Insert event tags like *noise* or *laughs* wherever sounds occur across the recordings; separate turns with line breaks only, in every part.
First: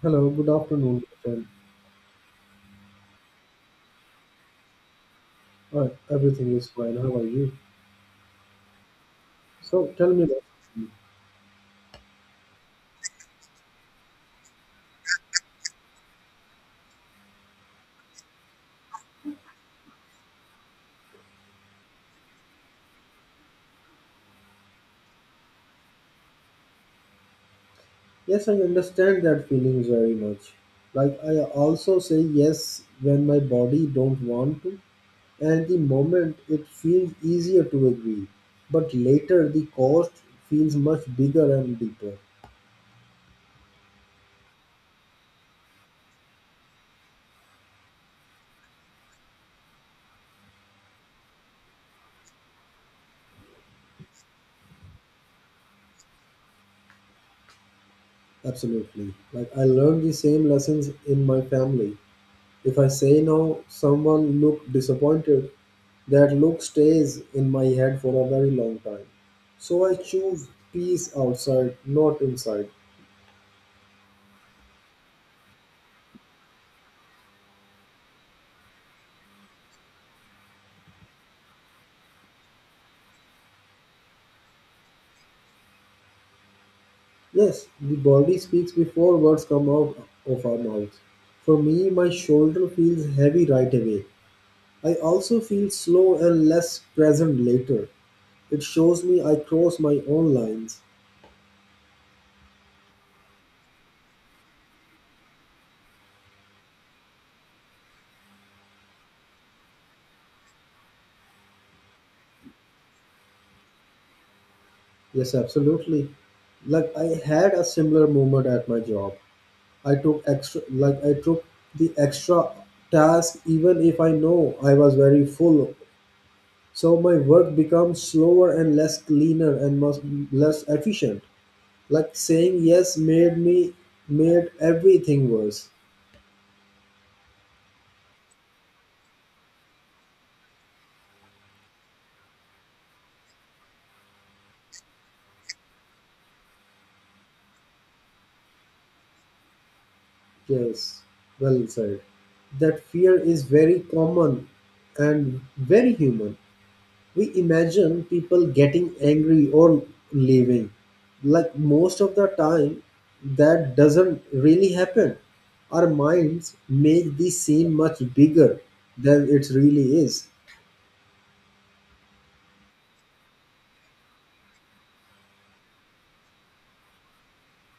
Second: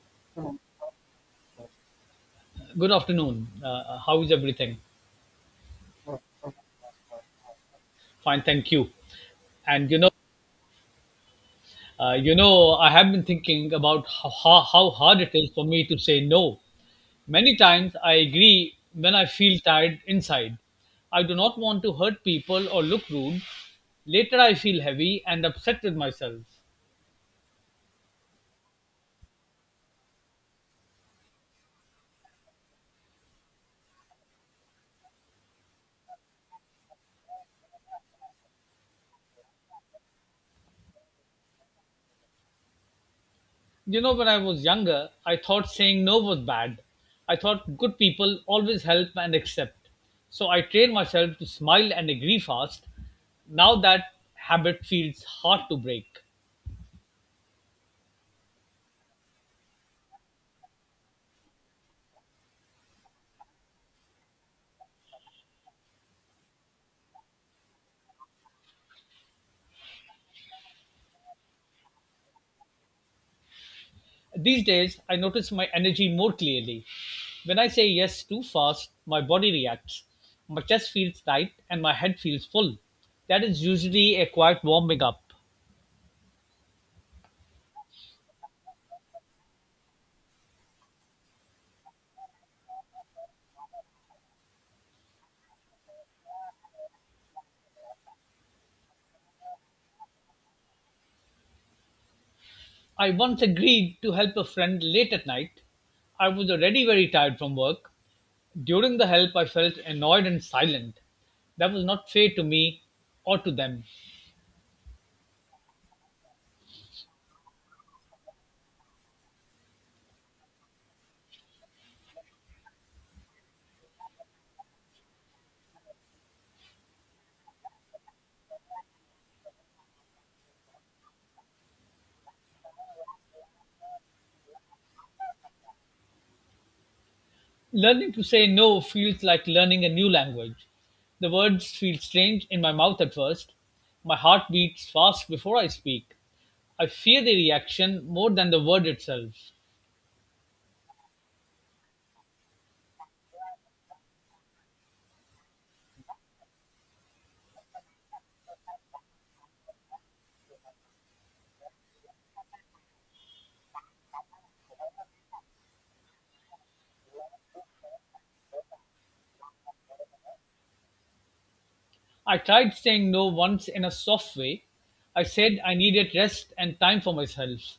Hello, good afternoon, friend.
Good afternoon. How is everything?
Everything is fine. How are you?
Fine, thank you.
So
And
tell me about you.
you know, I have been thinking about how hard it is for me to say no. Many times I agree when I feel tired inside. I do not want to hurt people or look rude. Later I feel heavy and upset with myself.
Yes, I understand that feeling very much. Like I also say yes when my body don't want to, and the moment it feels easier to agree, but later the cost feels much bigger and deeper.
When I was younger, I thought saying no was bad. I thought good people always help and accept. So I trained myself to smile and agree fast. Now that habit feels hard to break.
Absolutely. Like I learned the same lessons in my family. If I say no, someone looked disappointed. That look stays in my head for a very long time. So I choose peace outside, not inside.
These days, I notice my energy more clearly. When I say yes too fast, my body reacts. My chest feels tight and my head feels full. That is usually a quiet warming up.
Yes, the body speaks before words come out of our mouths. For me, my shoulder feels heavy right away. I also feel slow and less present later. It shows me I cross my own lines.
I once agreed to help a friend late at night. I was already very tired from work. During the help, I felt annoyed and silent. That was not fair to me or to them.
Yes, absolutely. Like I had a similar moment at my job. I took the extra task even if I know I was very full. So my work becomes slower and less cleaner and most less efficient. Like saying yes made everything worse.
Learning to say no feels like learning a new language. The words feel strange in my mouth at first. My heart beats fast before I speak. I fear the reaction more than the word itself.
Yes, well said. That fear is very common and very human. We imagine people getting angry or leaving. Like most of the time, that doesn't really happen. Our minds make this seem much bigger than it really is.
I tried saying no once in a soft way. I said I needed rest and time for myself.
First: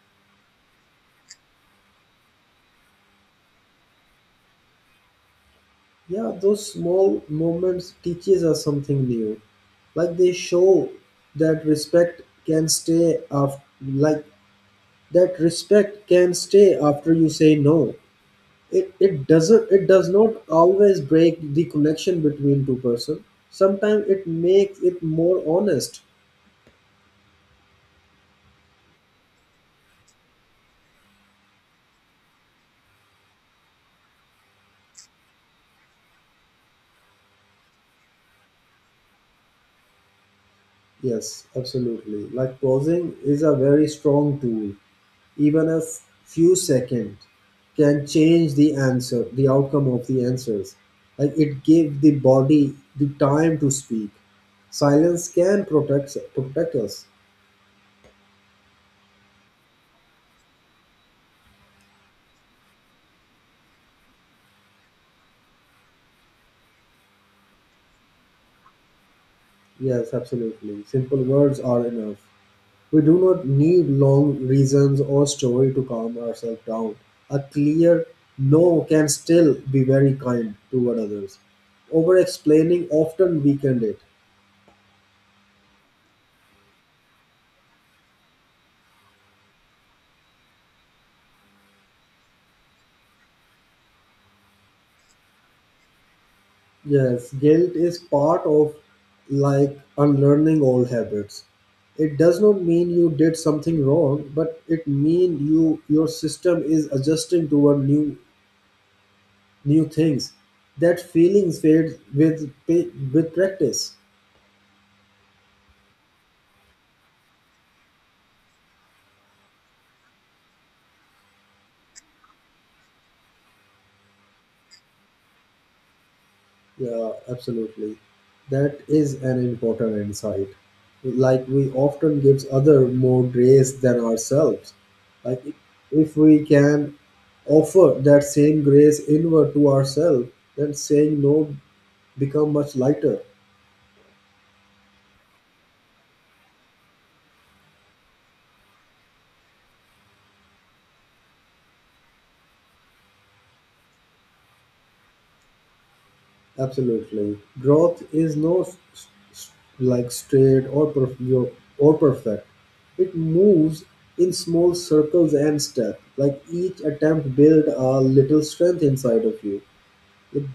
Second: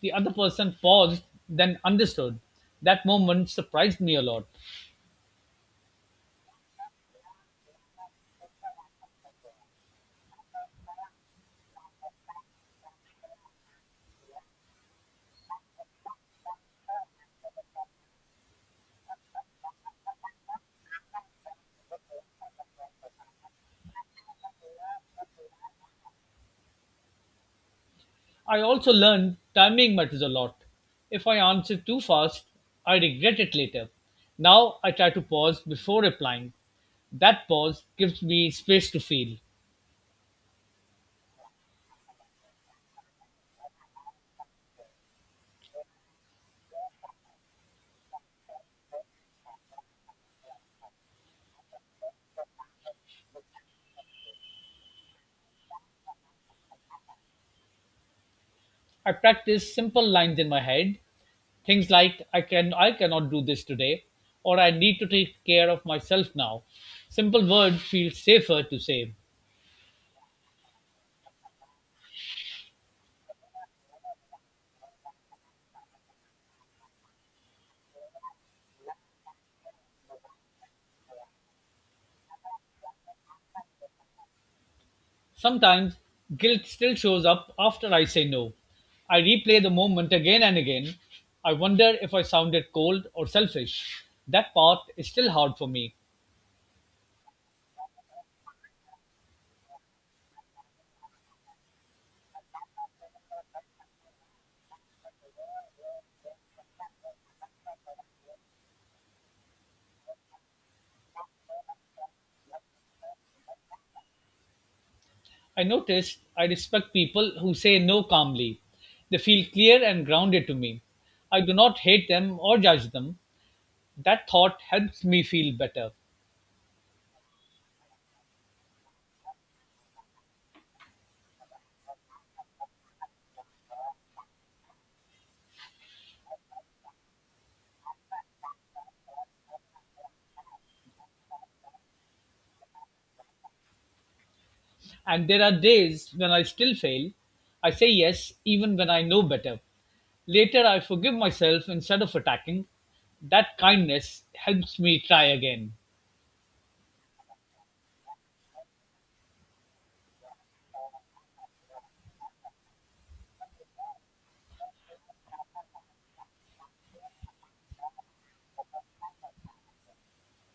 The other person paused, then understood. That moment surprised me a lot.
Yeah, those small moments teaches us something new. Like they show that respect can stay after, like that respect can stay after you say no. It does not always break the connection between two person. Sometimes it makes it more honest.
I also learned timing matters a lot. If I answer too fast, I regret it later. Now I try to pause before replying. That pause gives me space to feel.
Yes, absolutely. Like pausing is a very strong tool. Even a few seconds can change the outcome of the answers. Like it gives the body the time to speak. Silence can protect us.
I practice simple lines in my head, things like I cannot do this today or I need to take care of myself now. Simple words feel safer to say.
Yes, absolutely. Simple words are enough. We do not need long reasons or story to calm ourselves down. A clear no can still be very kind toward others. Over explaining often weaken it.
Sometimes guilt still shows up after I say no. I replay the moment again and again. I wonder if I sounded cold or selfish. That part is still hard for me.
Yes, guilt is part of like unlearning old habits. It does not mean you did something wrong, but it mean your system is adjusting toward new things. That feelings fade with practice.
I noticed I respect people who say no calmly. They feel clear and grounded to me. I do not hate them or judge them. That thought helps me feel better.
Yeah, absolutely. That is an important insight. Like we often gives other more grace than ourselves. Like if we can offer that same grace inward to ourselves, then saying no become much lighter.
And there are days when I still fail. I say yes even when I know better. Later, I forgive myself instead of attacking. That kindness helps me try again.
Absolutely, growth is no s- s- like straight or perf- yo- or perfect. It moves in small circles and steps. Like each attempt build a little strength inside of you.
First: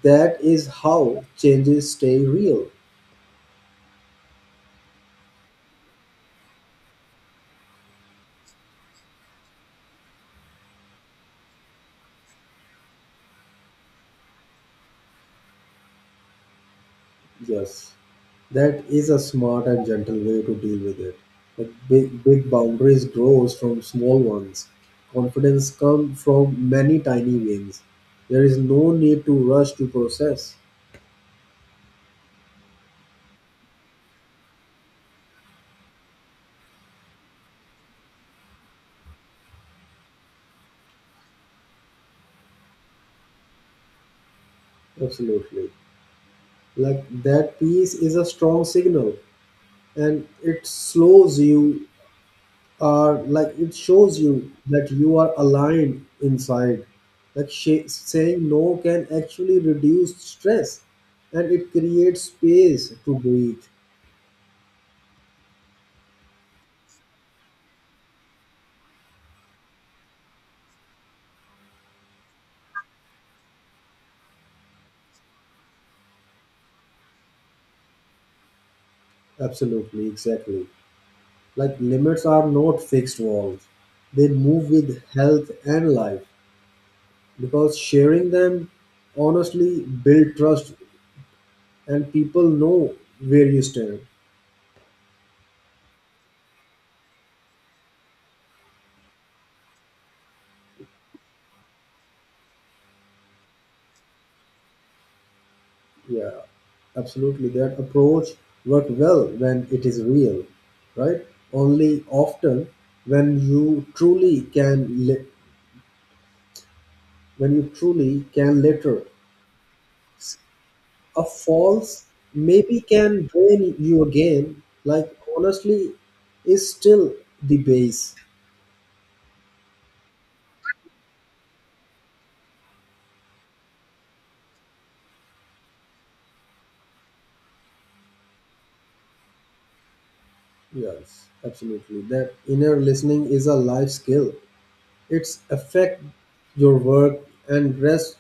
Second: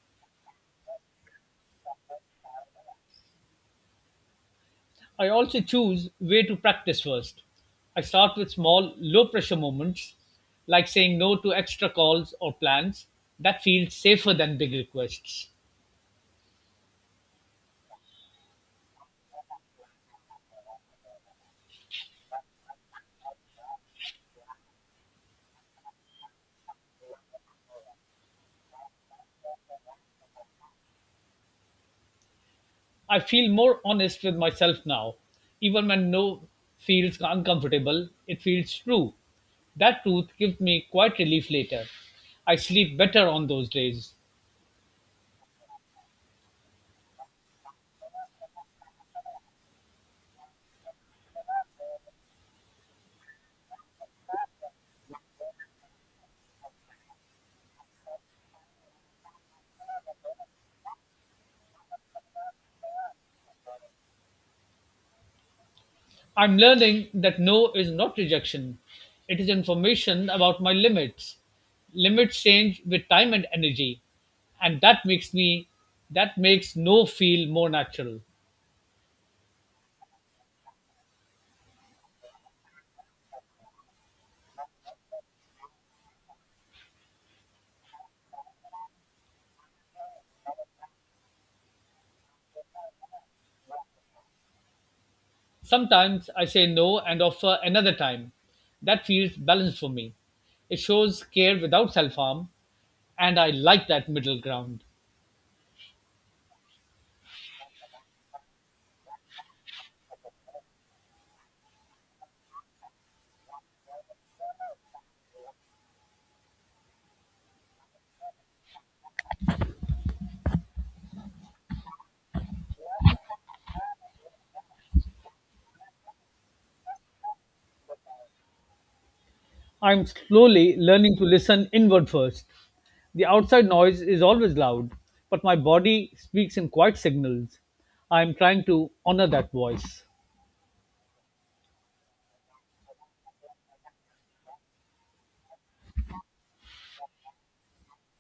That is how changes stay real.
I also choose where to practice first. I start with small, low pressure moments, like saying no to extra calls or plans. That feels safer than big requests.
Yes, that is a smart and gentle way to deal with it. Like big boundaries grows from small ones. Confidence comes from many tiny wins. There is no need to rush to process.
I feel more honest with myself now. Even when no feels uncomfortable, it feels true. That truth gives me quite relief later. I sleep better on those days.
Absolutely. Like that piece is a strong signal and it shows you that you are aligned inside. Saying no can actually reduce stress, and it creates space to breathe.
I'm learning that no is not rejection. It is information about my limits. Limits change with time and energy, and that makes no feel more natural.
Absolutely, exactly. Like limits are not fixed walls. They move with health and life, because sharing them honestly build trust, and people know where you stand.
Sometimes I say no and offer another time. That feels balanced for me. It shows care without self-harm, and I like that middle ground.
Yeah, absolutely. That approach worked well when it is real, right? Only often when you truly can li- when you truly can later, a false maybe can drain you again. Like honestly, is still the base.
I'm slowly learning to listen inward first. The outside noise is always loud, but my body speaks in quiet signals. I am trying to honor that voice.
Yes, absolutely. That inner listening is a life skill. It's affect your work and rest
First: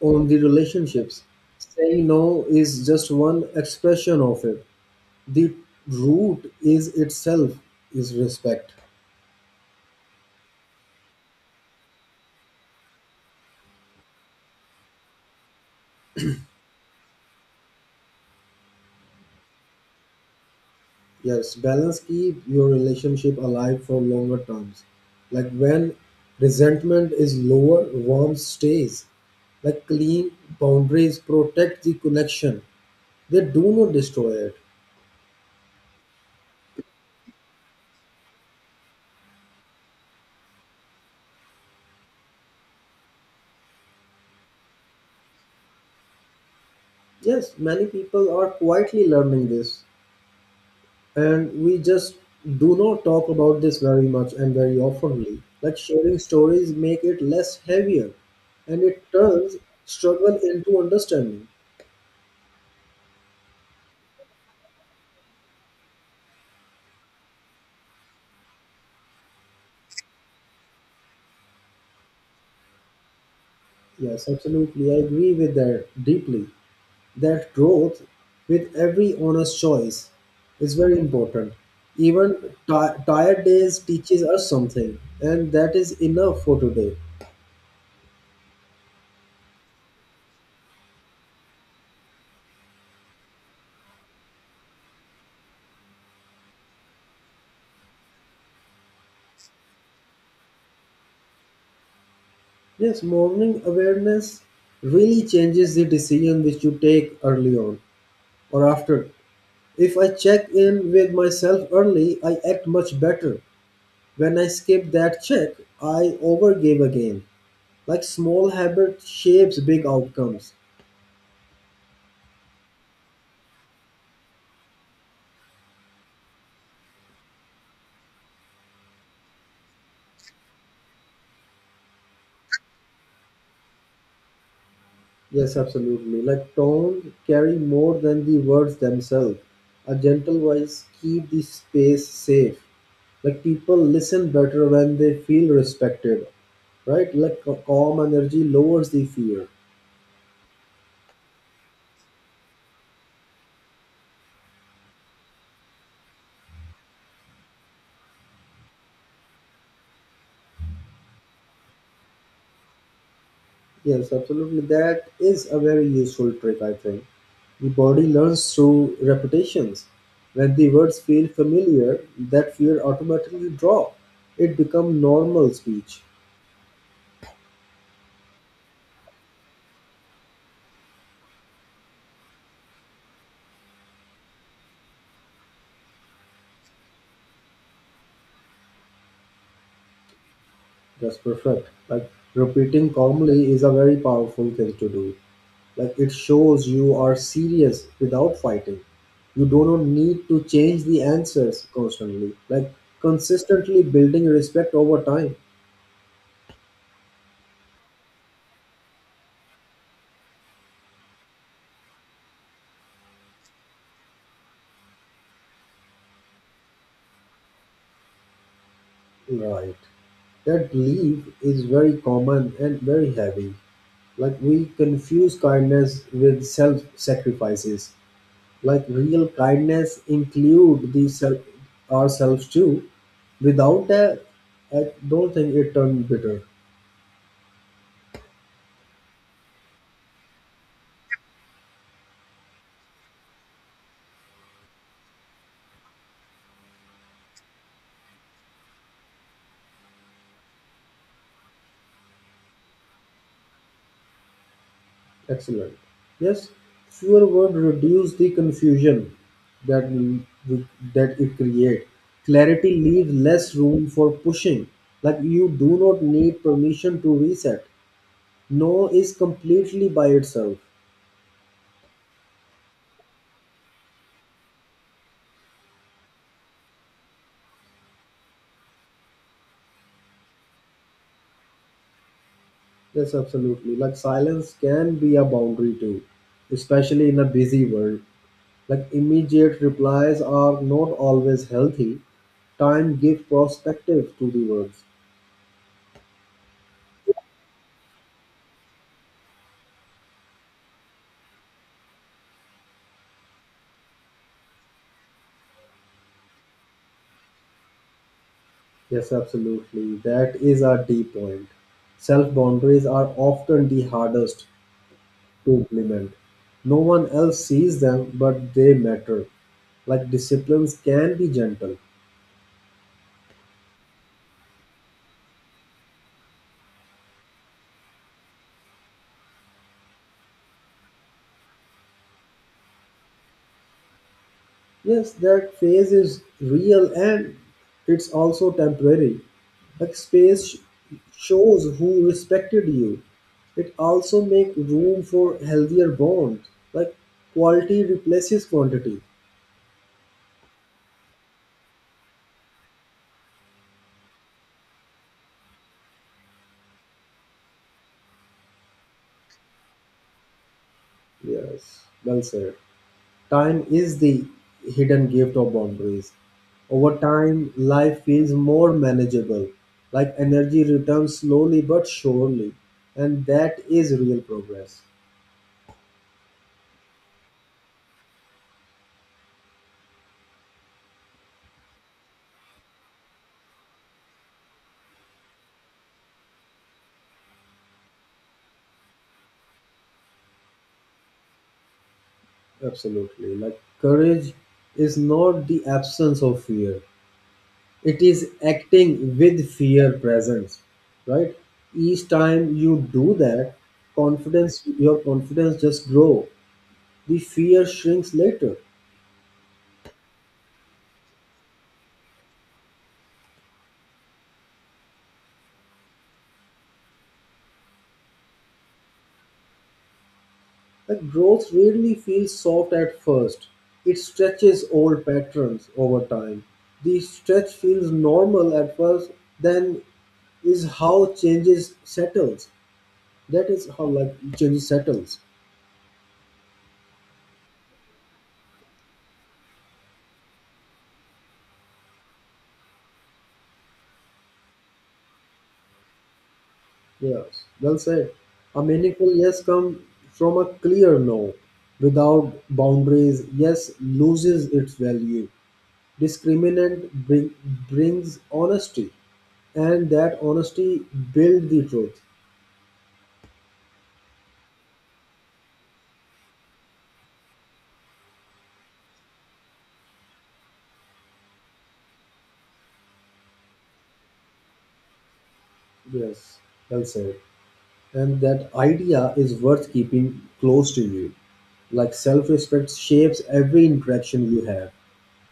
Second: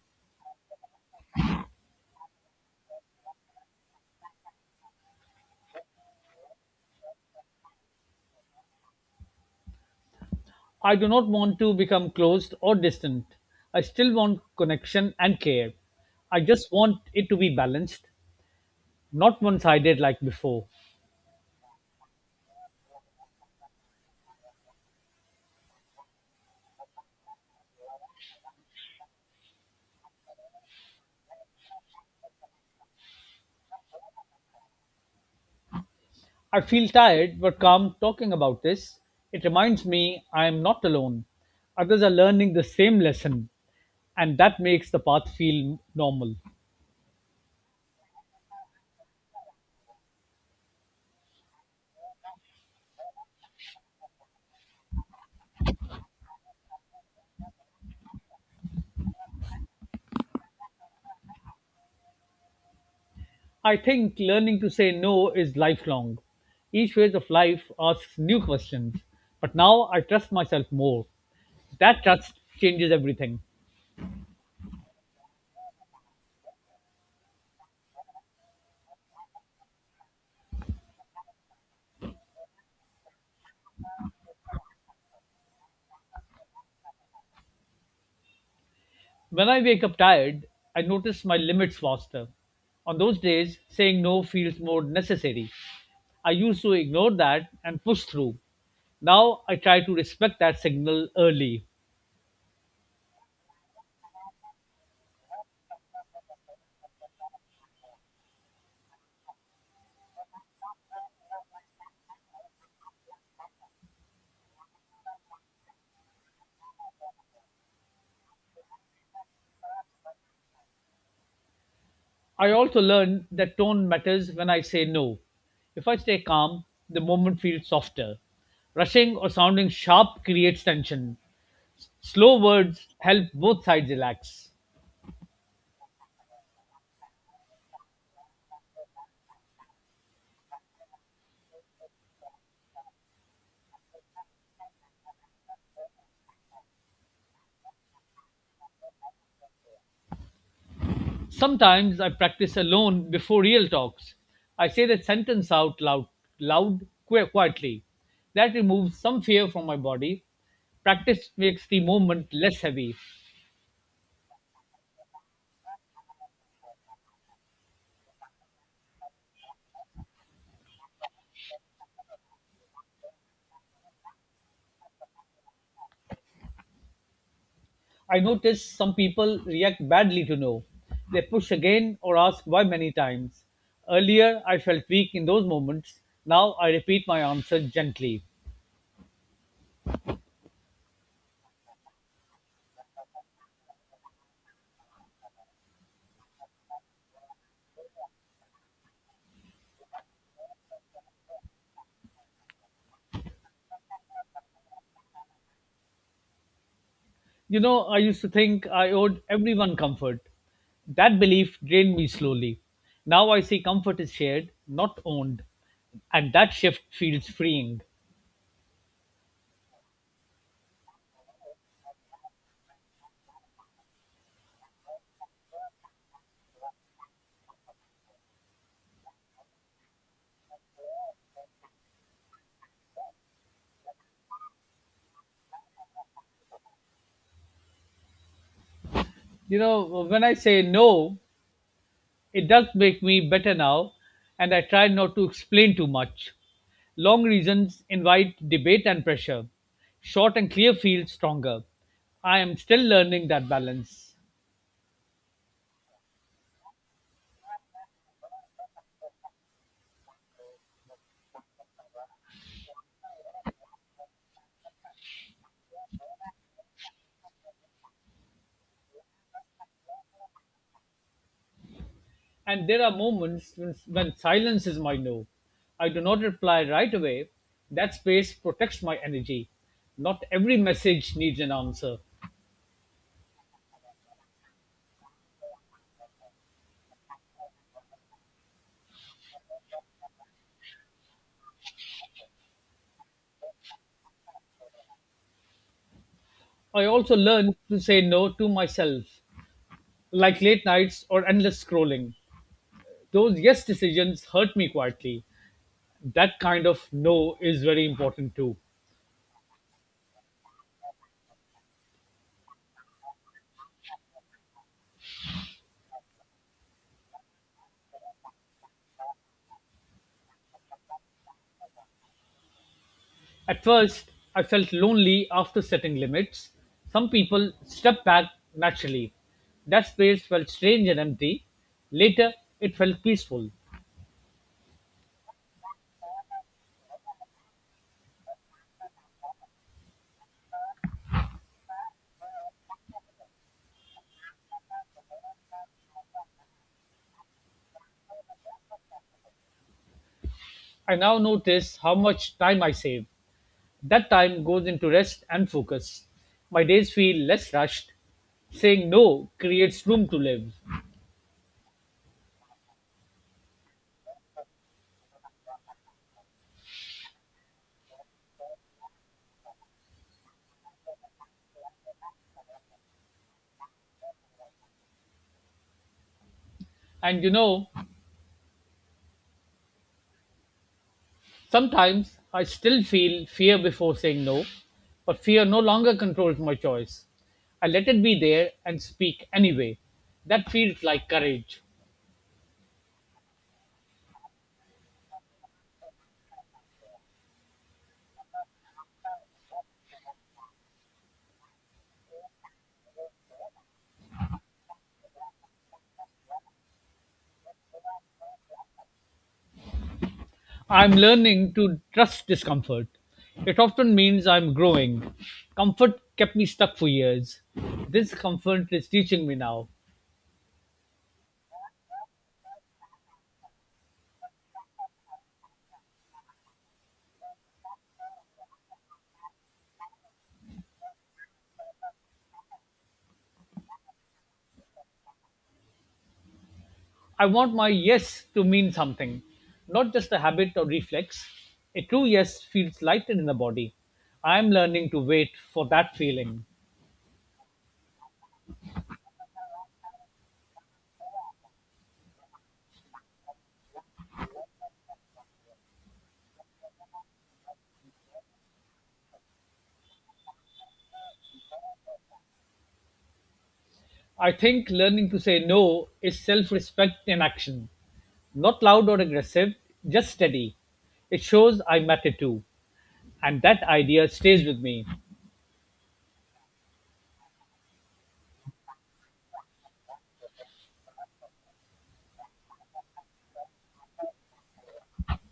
on the relationships. Saying no is just one expression of it. The root is respect.
I do not want to become closed or distant. I still want connection and care. I just want it to be balanced, not one sided like before.
Yes, balance keep your relationship alive for longer terms. Like when resentment is lower, warmth stays. Like clean boundaries protect the connection. They do not destroy it.
I feel tired but calm talking about this. It reminds me I am not alone. Others are learning the same lesson, and that makes the path feel normal.
Yes, many people are quietly learning this, and we just do not talk about this very much and very oftenly. Like sharing stories make it less heavier, and it turns struggle into understanding.
I think learning to say no is lifelong. Each phase of life asks new questions, but now I trust myself more. That trust changes everything.
Yes, absolutely, I agree with that deeply. That growth with every honest choice is very important. Even ti tired days teaches us something, and that is enough for today.
When I wake up tired, I notice my limits faster. On those days, saying no feels more necessary. I used to ignore that and push through. Now I try to respect that signal early.
Yes, morning awareness really changes the decision which you take early on or after. If I check in with myself early, I act much better. When I skip that check, I overgave again. Like small habit shapes big outcomes.
I also learned that tone matters when I say no. If I stay calm, the moment feels softer. Rushing or sounding sharp creates tension. Slow words help both sides relax.
Yes, absolutely. Like tone carry more than the words themselves. A gentle voice keep the space safe. Like people listen better when they feel respected, right? Like a calm energy lowers the fear.
Sometimes I practice alone before real talks. I say the sentence out loud, quietly. That removes some fear from my body. Practice makes the moment less heavy.
Yes, absolutely. That is a very useful trick, I think. The body learns through repetitions. When the words feel familiar, that fear automatically drop. It becomes normal speech.
I notice some people react badly to no. They push again or ask why many times. Earlier, I felt weak in those moments. Now I repeat my answer gently.
That's perfect. Like repeating calmly is a very powerful thing to do. Like it shows you are serious without fighting. You do not need to change the answers constantly. Like consistently building respect over time.
I used to think I owed everyone comfort. That belief drained me slowly. Now I see comfort is shared, not owned. And that shift feels freeing.
Right. That belief is very common and very heavy. Like we confuse kindness with self-sacrifices. Like real kindness include the self ourselves too. Without that, I don't think it turned bitter.
When I say no, it does make me better now, and I try not to explain too much. Long reasons invite debate and pressure. Short and clear feel stronger. I am still learning that balance.
Excellent. Yes, fewer words reduce the confusion that that it create. Clarity leaves less room for pushing. Like you do not need permission to reset. No is completely by itself.
And there are moments when silence is my no. I do not reply right away. That space protects my energy. Not every message needs an answer.
Yes, absolutely. Like silence can be a boundary too, especially in a busy world. Like immediate replies are not always healthy. Time gives perspective to the words.
I also learn to say no to myself, like late nights or endless scrolling. Those yes decisions hurt me quietly. That kind of no is very important too.
Yes, absolutely. That is a deep point. Self boundaries are often the hardest to implement. No one else sees them, but they matter. Like disciplines can be gentle.
At first, I felt lonely after setting limits. Some people stepped back naturally. That space felt strange and empty. Later, it felt peaceful.
Yes, that phase is real and it's also temporary. Like shows who respected you. It also make room for healthier bonds. Like quality replaces quantity.
I now notice how much time I save. That time goes into rest and focus. My days feel less rushed. Saying no creates room to live.
Yes, well said. Time is the hidden gift of boundaries. Over time, life feels more manageable. Like energy returns slowly but surely, and that is real progress.
And you know, Sometimes I still feel fear before saying no, but fear no longer controls my choice. I let it be there and speak anyway. That feels like courage.
Absolutely. Like courage is not the absence of fear. It is acting with fear presence, right? Each time you do that, confidence your confidence just grow. The fear shrinks later.
I'm learning to trust discomfort. It often means I'm growing. Comfort kept me stuck for years. This comfort is teaching me now.
Like growth really feels soft at first. It stretches old patterns over time. The stretch feels normal at first, then is how changes settles. That is how like changes settles.
I want my yes to mean something, not just a habit or reflex. A true yes feels lighter in the body. I'm learning to wait for that feeling.
Yes, well said. A meaningful yes comes from a clear no. Without boundaries, yes loses its value. Discriminant brings honesty, and that honesty builds the truth.
I think learning to say no is self respect in action. Not loud or aggressive, just steady. It shows I matter too. And that idea stays with me.
Yes, well said. And that idea is worth keeping close to you. Like self respect shapes every interaction you have.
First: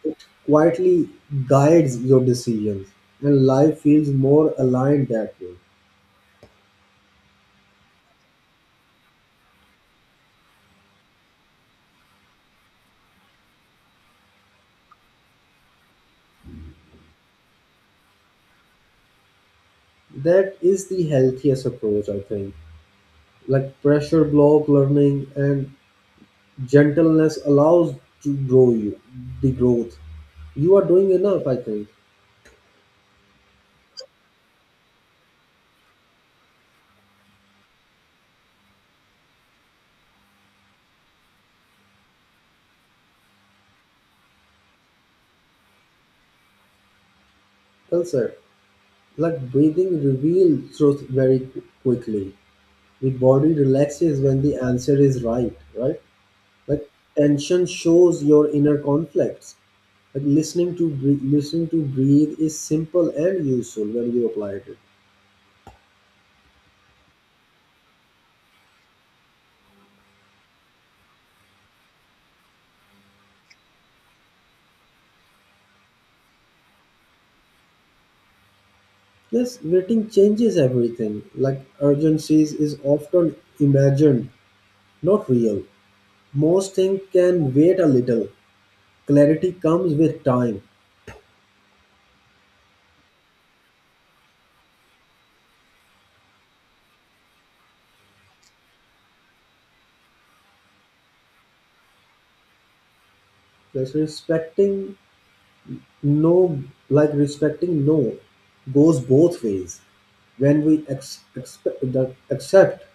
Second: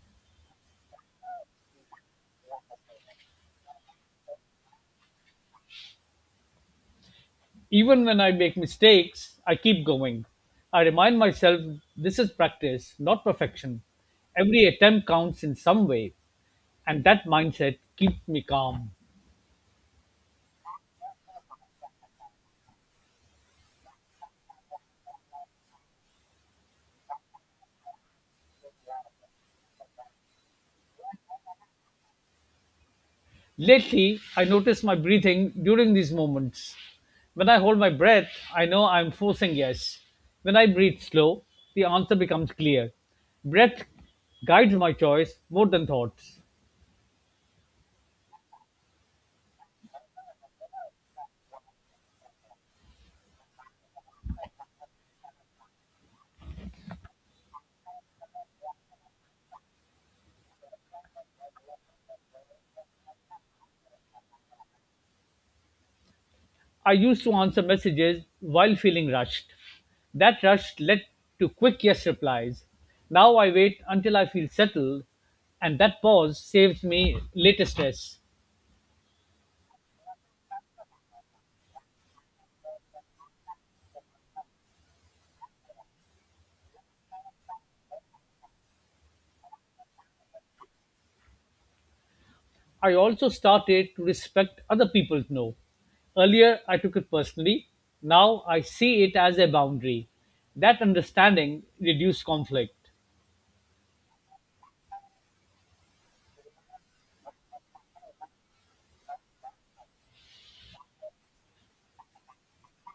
It quietly guides your decisions, and life feels more aligned that way.
Even when I make mistakes, I keep going. I remind myself this is practice, not perfection. Every attempt counts in some way. And that mindset keeps me calm.
That is the healthiest approach, I think. Like pressure block learning, and gentleness allows to grow you the growth. You are doing enough, I think.
Lately, I notice my breathing during these moments. When I hold my breath, I know I'm forcing yes. When I breathe slow, the answer becomes clear. Breath guides my choice more than thoughts.
Culture. Like breathing reveals truth very quickly. The body relaxes when the answer is right, right? Like tension shows your inner conflicts. Like listening to breathe is simple and useful when you apply it.
I used to answer messages while feeling rushed. That rush led to quick yes replies. Now I wait until I feel settled, and that pause saves me later stress.
Yes, waiting changes everything. Like urgencies is often imagined, not real. Most things can wait a little. Clarity comes with time.
I also started to respect other people's no. Earlier, I took it personally. Now, I see it as a boundary. That understanding reduced conflict.
Just respecting no, like respecting no goes both ways. When we accept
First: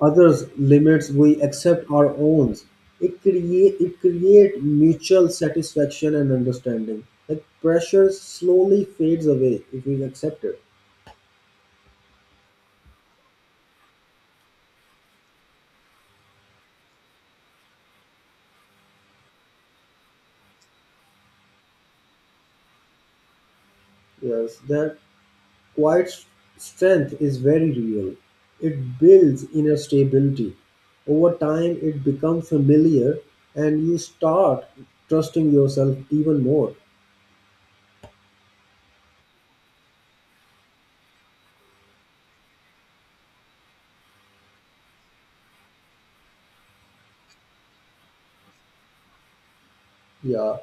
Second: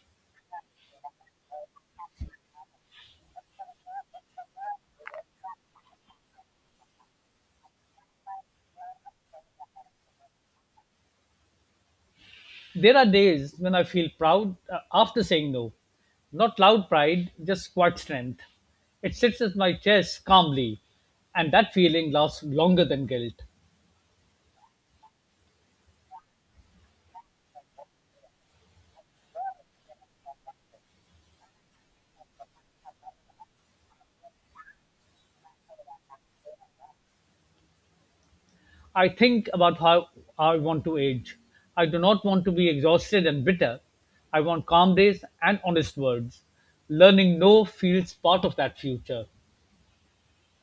others' limits, we accept our own. It create mutual satisfaction and understanding. Like pressure slowly fades away if we accept it.
There are days when I feel proud after saying no. Not loud pride, just quiet strength. It sits at my chest calmly, and that feeling lasts longer than guilt.
Yes, that Quiet strength is very real. It builds inner stability. Over time, it becomes familiar, and you start trusting yourself even more.
I think about how I want to age. I do not want to be exhausted and bitter. I want calm days and honest words. Learning no feels part of that future.
Yeah,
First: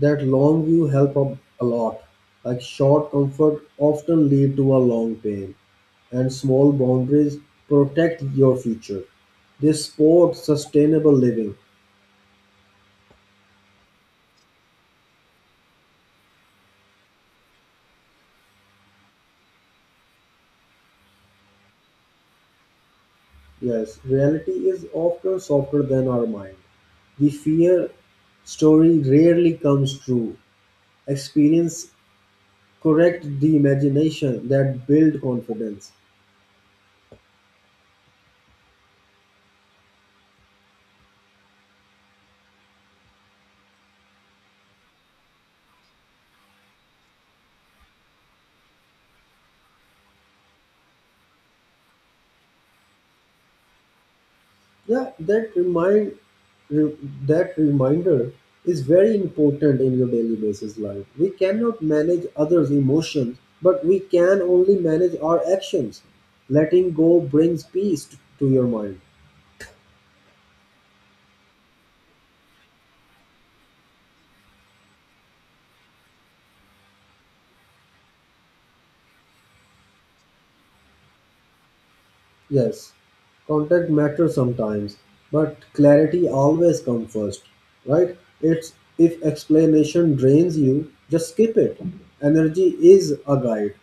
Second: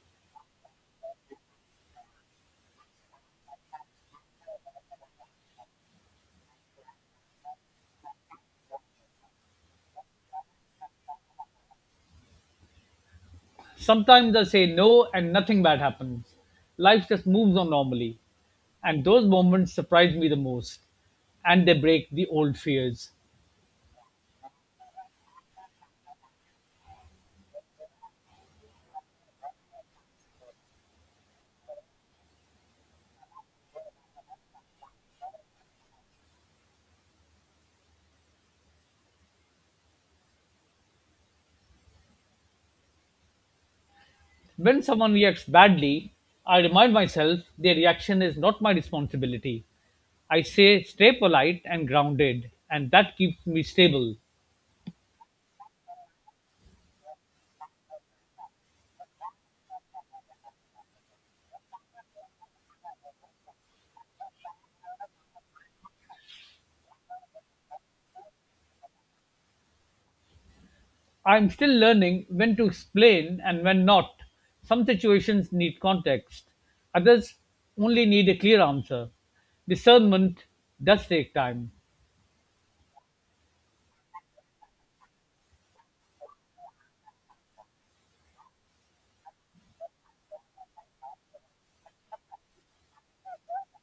that long view a lot. Like short comfort often lead to a long pain, and small boundaries protect your future. This supports sustainable living.
Sometimes I say no and nothing bad happens. Life just moves on normally. And those moments surprise me the most. And they break the old fears.
Yes, reality is often softer than our mind. The fear story rarely comes true. Experience correct the imagination that build confidence.
When someone reacts badly, I remind myself their reaction is not my responsibility. I say stay polite and grounded, and that keeps me stable.
Yeah, re- that reminder is very important in your daily basis life. We cannot manage others' emotions, but we can only manage our actions. Letting go brings peace to your mind.
I'm still learning when to explain and when not. Some situations need context, others only need a clear answer. Discernment does take time.
Yes, contact matters sometimes, but clarity always comes first, right? It's if explanation drains you, just skip it. Energy is a guide.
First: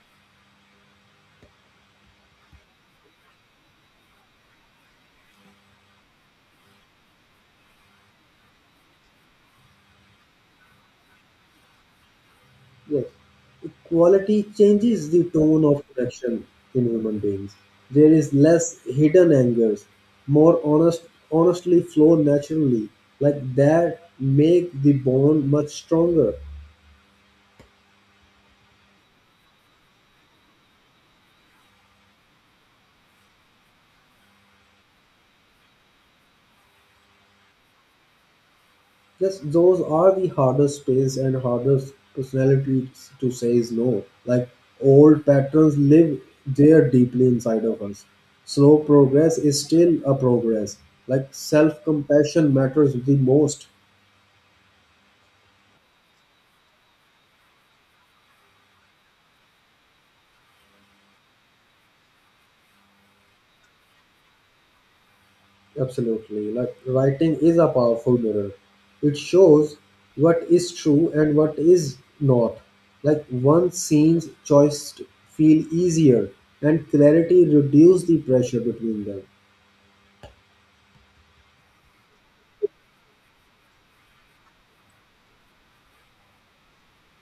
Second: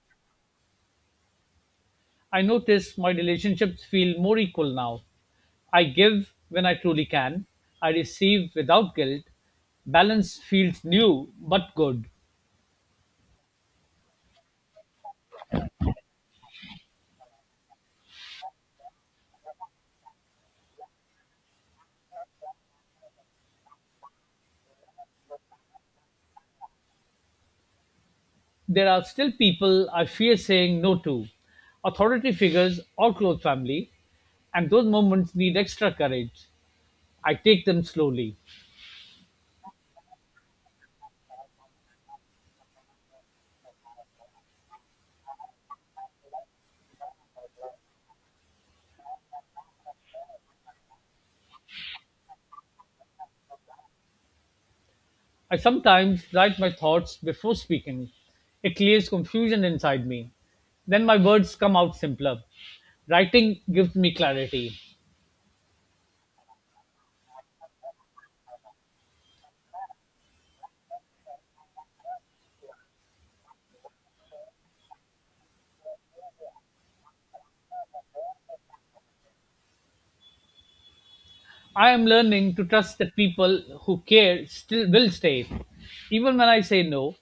I notice my relationships feel more equal now. I give when I truly can. I receive without guilt. Balance feels new but good.
Yes, quality changes the tone of connection in human beings. There is less hidden angers, more honest, honestly flow naturally. Like that, make the bond much stronger.
There are still people I fear saying no to, authority figures or close family, and those moments need extra courage. I take them slowly.
Yes, those are the hardest space and hardest personalities to say is no. Like old patterns live there deeply inside of us. Slow progress is still a progress. Like self compassion matters the most.
I sometimes write my thoughts before speaking. It clears confusion inside me. Then my words come out simpler. Writing gives me clarity.
Absolutely. Like writing is a powerful mirror. It shows what is true and what is not. Like one scene's choice feel easier, and clarity reduce the pressure between them.
I am learning to trust that people who care still will stay. Even when I say no,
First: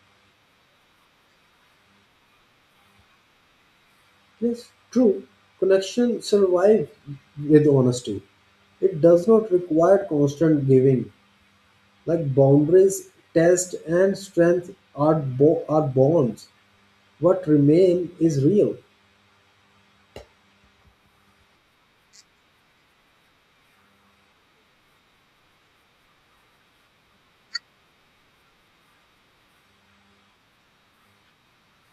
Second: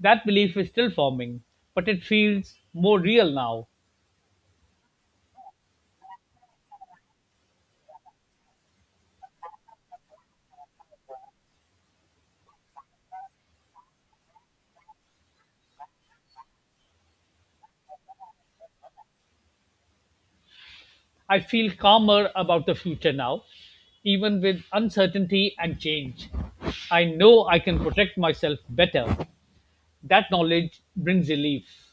that belief is still forming, but it feels more real now.
Yes, true. Connection survive with honesty. It does not require constant giving. Like boundaries, test, and strength are bonds. What remain is real.
I feel calmer about the future now, even with uncertainty and change. I know I can protect myself better. That knowledge brings relief.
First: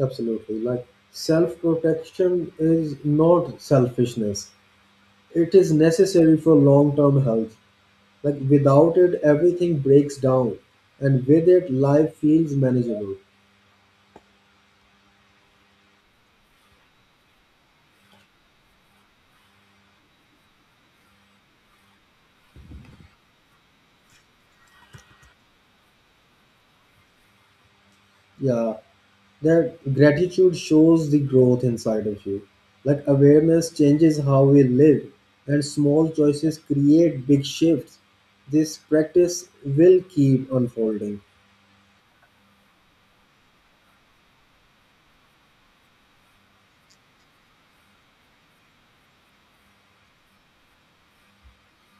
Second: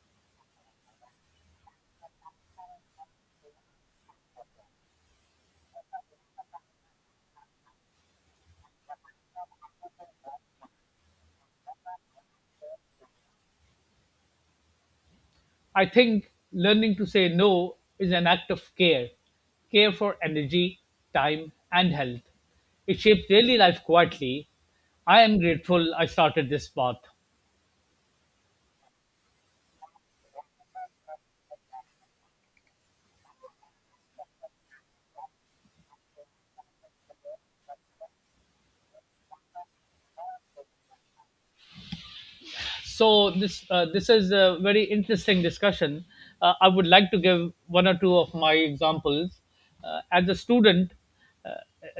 Absolutely. Like self-protection is not selfishness. It is necessary for long-term health. Like without it, everything breaks down, and with it, life feels manageable.
I think learning to say no is an act of care, care for energy, time, and health. It shapes daily life quietly. I am grateful I started this path.
Yeah. That gratitude shows the growth inside of you. Like, awareness changes how we live, and small choices create big shifts. This practice will keep unfolding.
So this is a very interesting discussion. I would like to give one or two of my examples. As a student, uh,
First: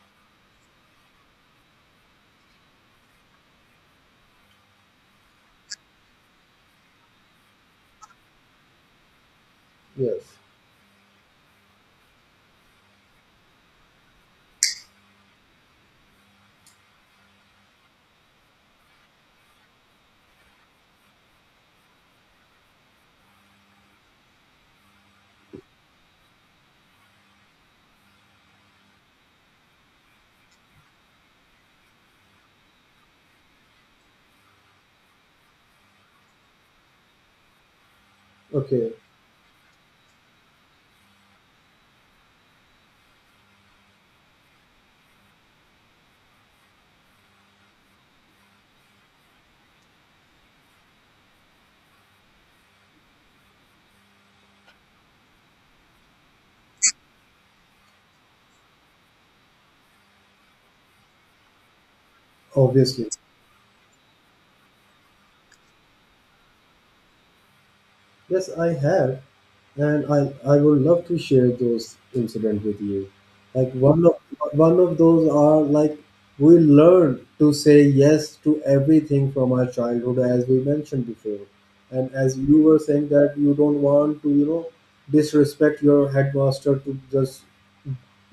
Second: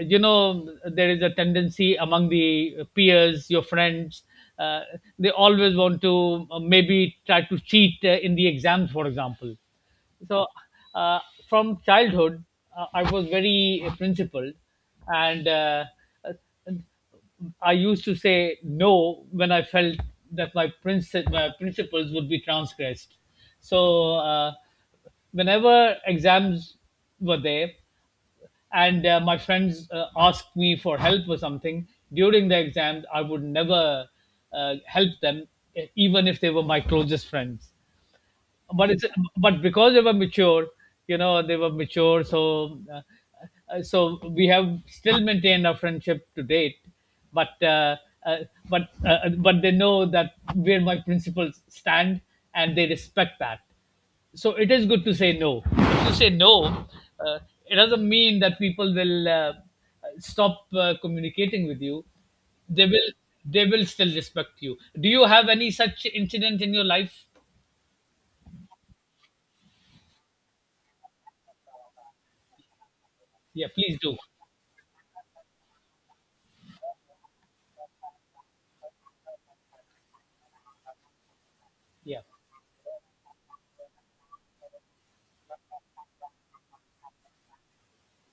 there is a tendency among the peers, your friends. Uh, they always want to maybe try to cheat in the exams, for example.
Yes.
So, uh, from childhood, I was very principled, and I used to say no when I felt that my principles would be transgressed. So, whenever exams were there, and my friends asked me for help or something during the exams, I would never help them, even if they were my closest friends, but
Okay.
it's but because they were mature, you know, they were mature. So we have still maintained our friendship to date. But uh, uh, but uh, but they know that where my principles stand, and they respect that. So it is good to say no. If you say no, uh, it doesn't mean that people will stop communicating with you. they
Obviously.
will they will still respect you. Do you have any such incident in your life?
Yes, I have, and I would love to share those incident with you.
Yeah,
Like
please
one of
do.
one of those are like we learn to say yes to everything from our childhood, as we mentioned before, and
Yeah.
as you were saying that you don't want to, disrespect your headmaster to just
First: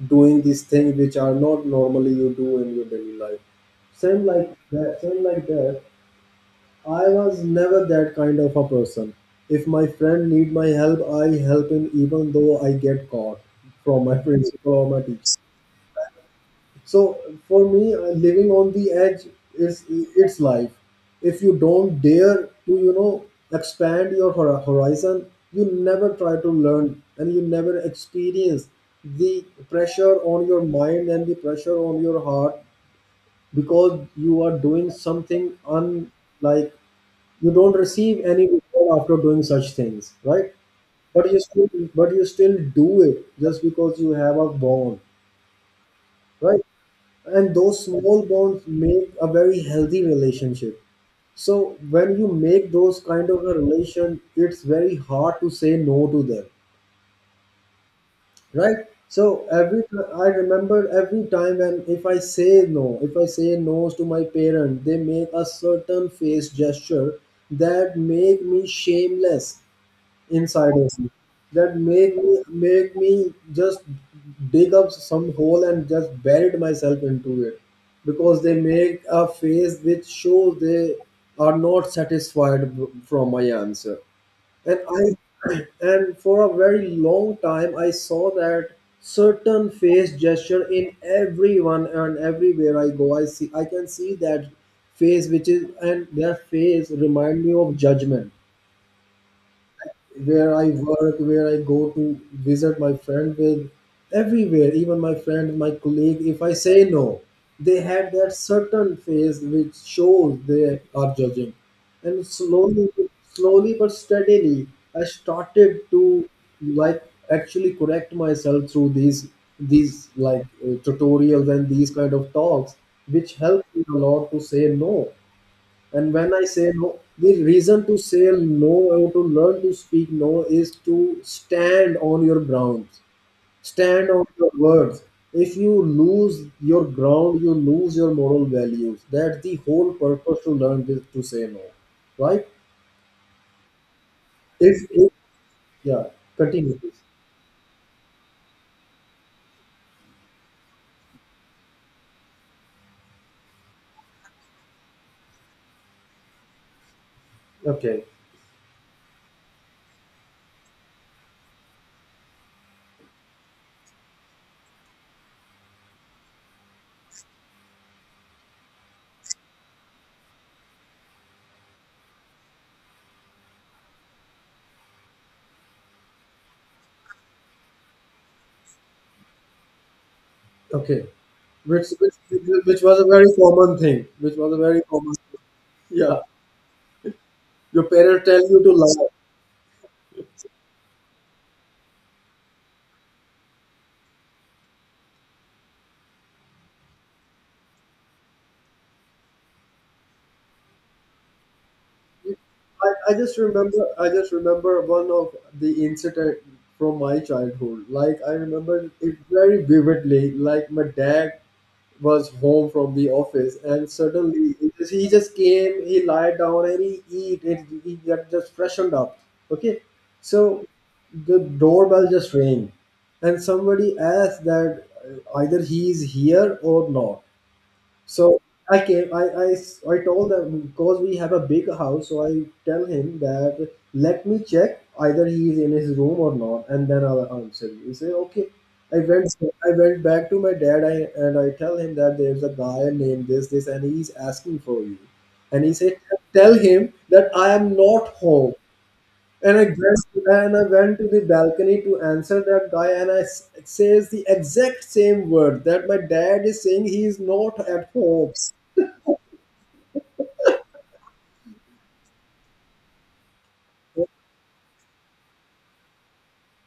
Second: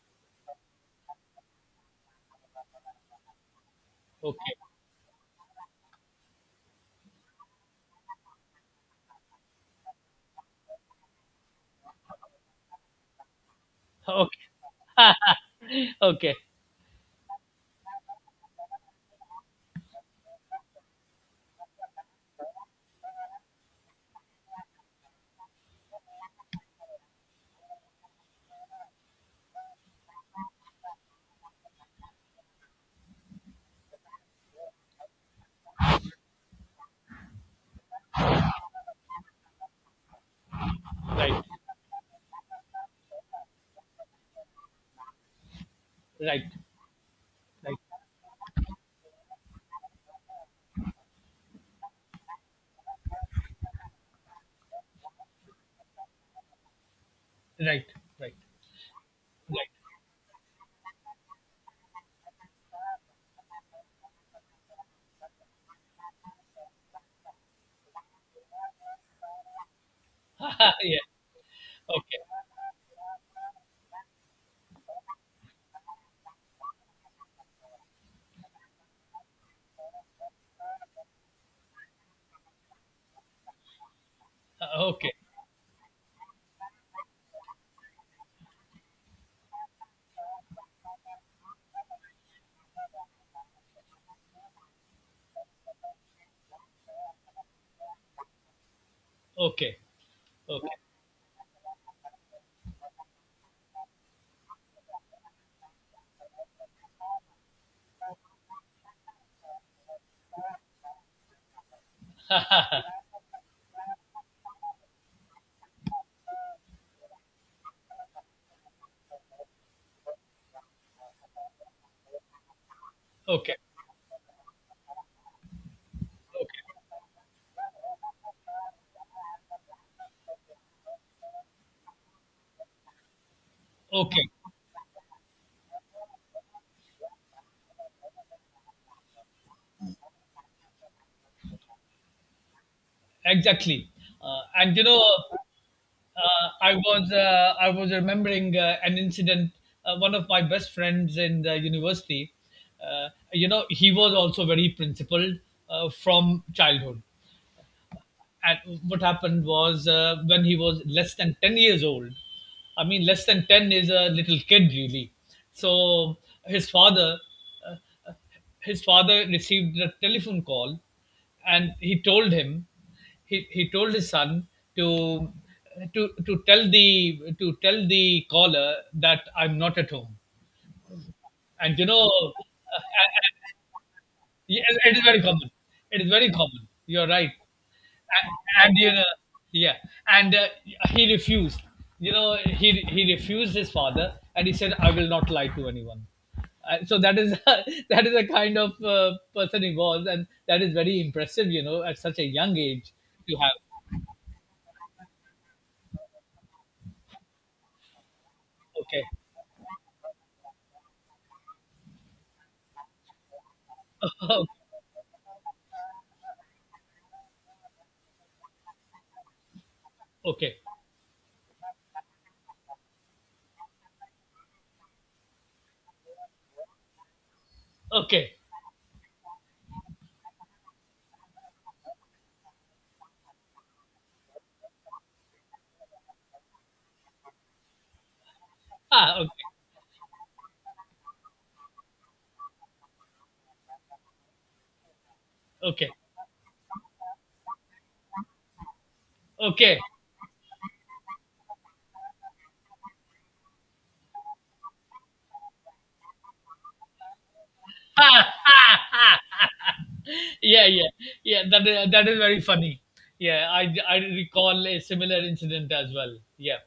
doing these things which are not normally you do in your daily life. Same
Okay.
like that. Same like that, I was never that kind of a person. If my friend need my help, I help him even though I get caught from my *laughs* principal or
Okay.
my teacher.
*laughs* Okay.
So for me, living on the edge is it's life. If you don't dare to, you know, expand your horizon, you never try to learn and you never experience the pressure on your mind and the pressure on your heart because you are doing something unlike, you don't receive any reward after doing such things, right? But you
Right.
still, but you still do it just because you have a bond,
Right.
right? And
Right.
those small bonds make a very healthy relationship. So when you make those kind of a relation, it's very hard to say no to them,
Right. Right.
right? So
Right.
I remember every time when, if I say no, if I say no to my parent, they make a certain face gesture that make me shameless inside
*laughs*
of
Yeah.
me, that make
Okay.
me just dig up some hole and just buried myself into it, because they make a face which shows they are not satisfied from my answer. And I
Okay.
and for a very long time I saw that certain face gesture in everyone, and everywhere I go, I see, I can see that face which is, and their face remind me of judgment.
Okay.
Where I
Okay.
work, where I go to visit my friend with, everywhere, even my friend, my colleague, if I say no, they have that certain face which shows they are judging. And slowly, slowly but steadily, I started to, like, actually correct myself through these like tutorials and these kind of talks, which
Okay.
helped me a lot to say no. And when I say
Okay.
no, the reason to say no or to learn to speak no is to stand on your ground, stand on
Okay.
your words. If you lose your ground, you lose your moral values. That's the whole purpose to learn this, to say no, right?
Exactly. Uh, and you
If,
know,
if yeah,
uh, I
continue please.
was uh, I was remembering an incident. One of my best friends in the university. He was also very principled from childhood
Okay,
at what happened was when he was less than 10 years old. I mean less than 10 is a little kid, really. So his father uh, received a telephone call, and he told his son to to tell the caller that I'm not at home.
okay.
And you
Which,
know
which which was a very common thing. Which was a
Yes,
very
it is
common.
very
Thing.
common. It is
Yeah,
very common. You're right.
your parents
And,
tell you to
and
lie.
yeah. And he refused. He refused his father, and he said, "I will not lie to anyone." So that is *laughs* that is a kind of person he was, and that is very impressive. At such a young
I,
age
I
to
just
have.
remember, I just remember one of the incident from my childhood. Like, I remember
Okay,
it very vividly. Like, my dad was home from the office, and suddenly he just came, he lied down and he eat and he got just freshened up. Okay.
*laughs* okay, okay,
So the doorbell just rang and somebody asked that either he is here or not.
okay,
So I came, I told them, because we have a big house, so I tell him that let me check either he is in his room or not, and then I'll answer you. He said okay. I
ah,
went,
okay,
I went back to my dad, and I tell him that there's a guy named this, this, and he's asking for you. And he
okay,
said, tell him that I am not home. And I
okay.
dressed, and I went to the balcony to answer that guy, and I it says the exact same word that my dad is saying, he is not at
*laughs* ha
home.
ha ha. Ha. Yeah, yeah, yeah, that is very funny, yeah. I recall a similar incident as well, yeah.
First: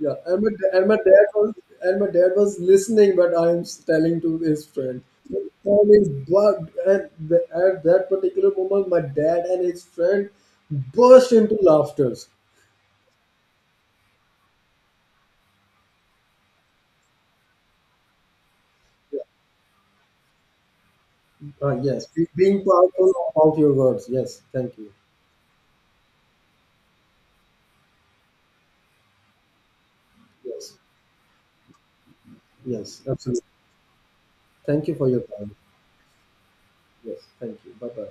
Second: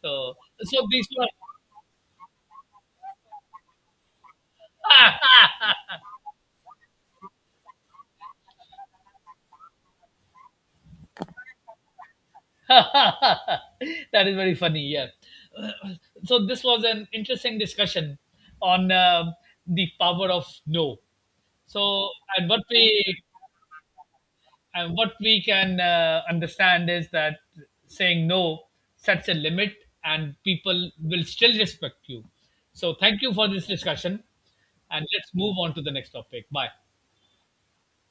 Yeah,
so
and my,
so
and my
these
dad
were
was and my dad was listening, but I'm telling to his friend. So
*laughs*
Tom is bugged, and the, at that particular moment, my dad and his friend burst into laughter.
that is very funny, yeah. So this was an interesting discussion on
Yeah.
the power of no.
Uh, yes,
So
be-
and what
being
we
powerful about your words. Yes, thank you.
And what we can understand is that saying no sets a limit and
Yes,
people will still respect you. So,
yes,
thank you
absolutely.
for this discussion.
Thank you for
And
your
let's
time.
move on to the next topic. Bye.
Yes, thank you. Bye bye.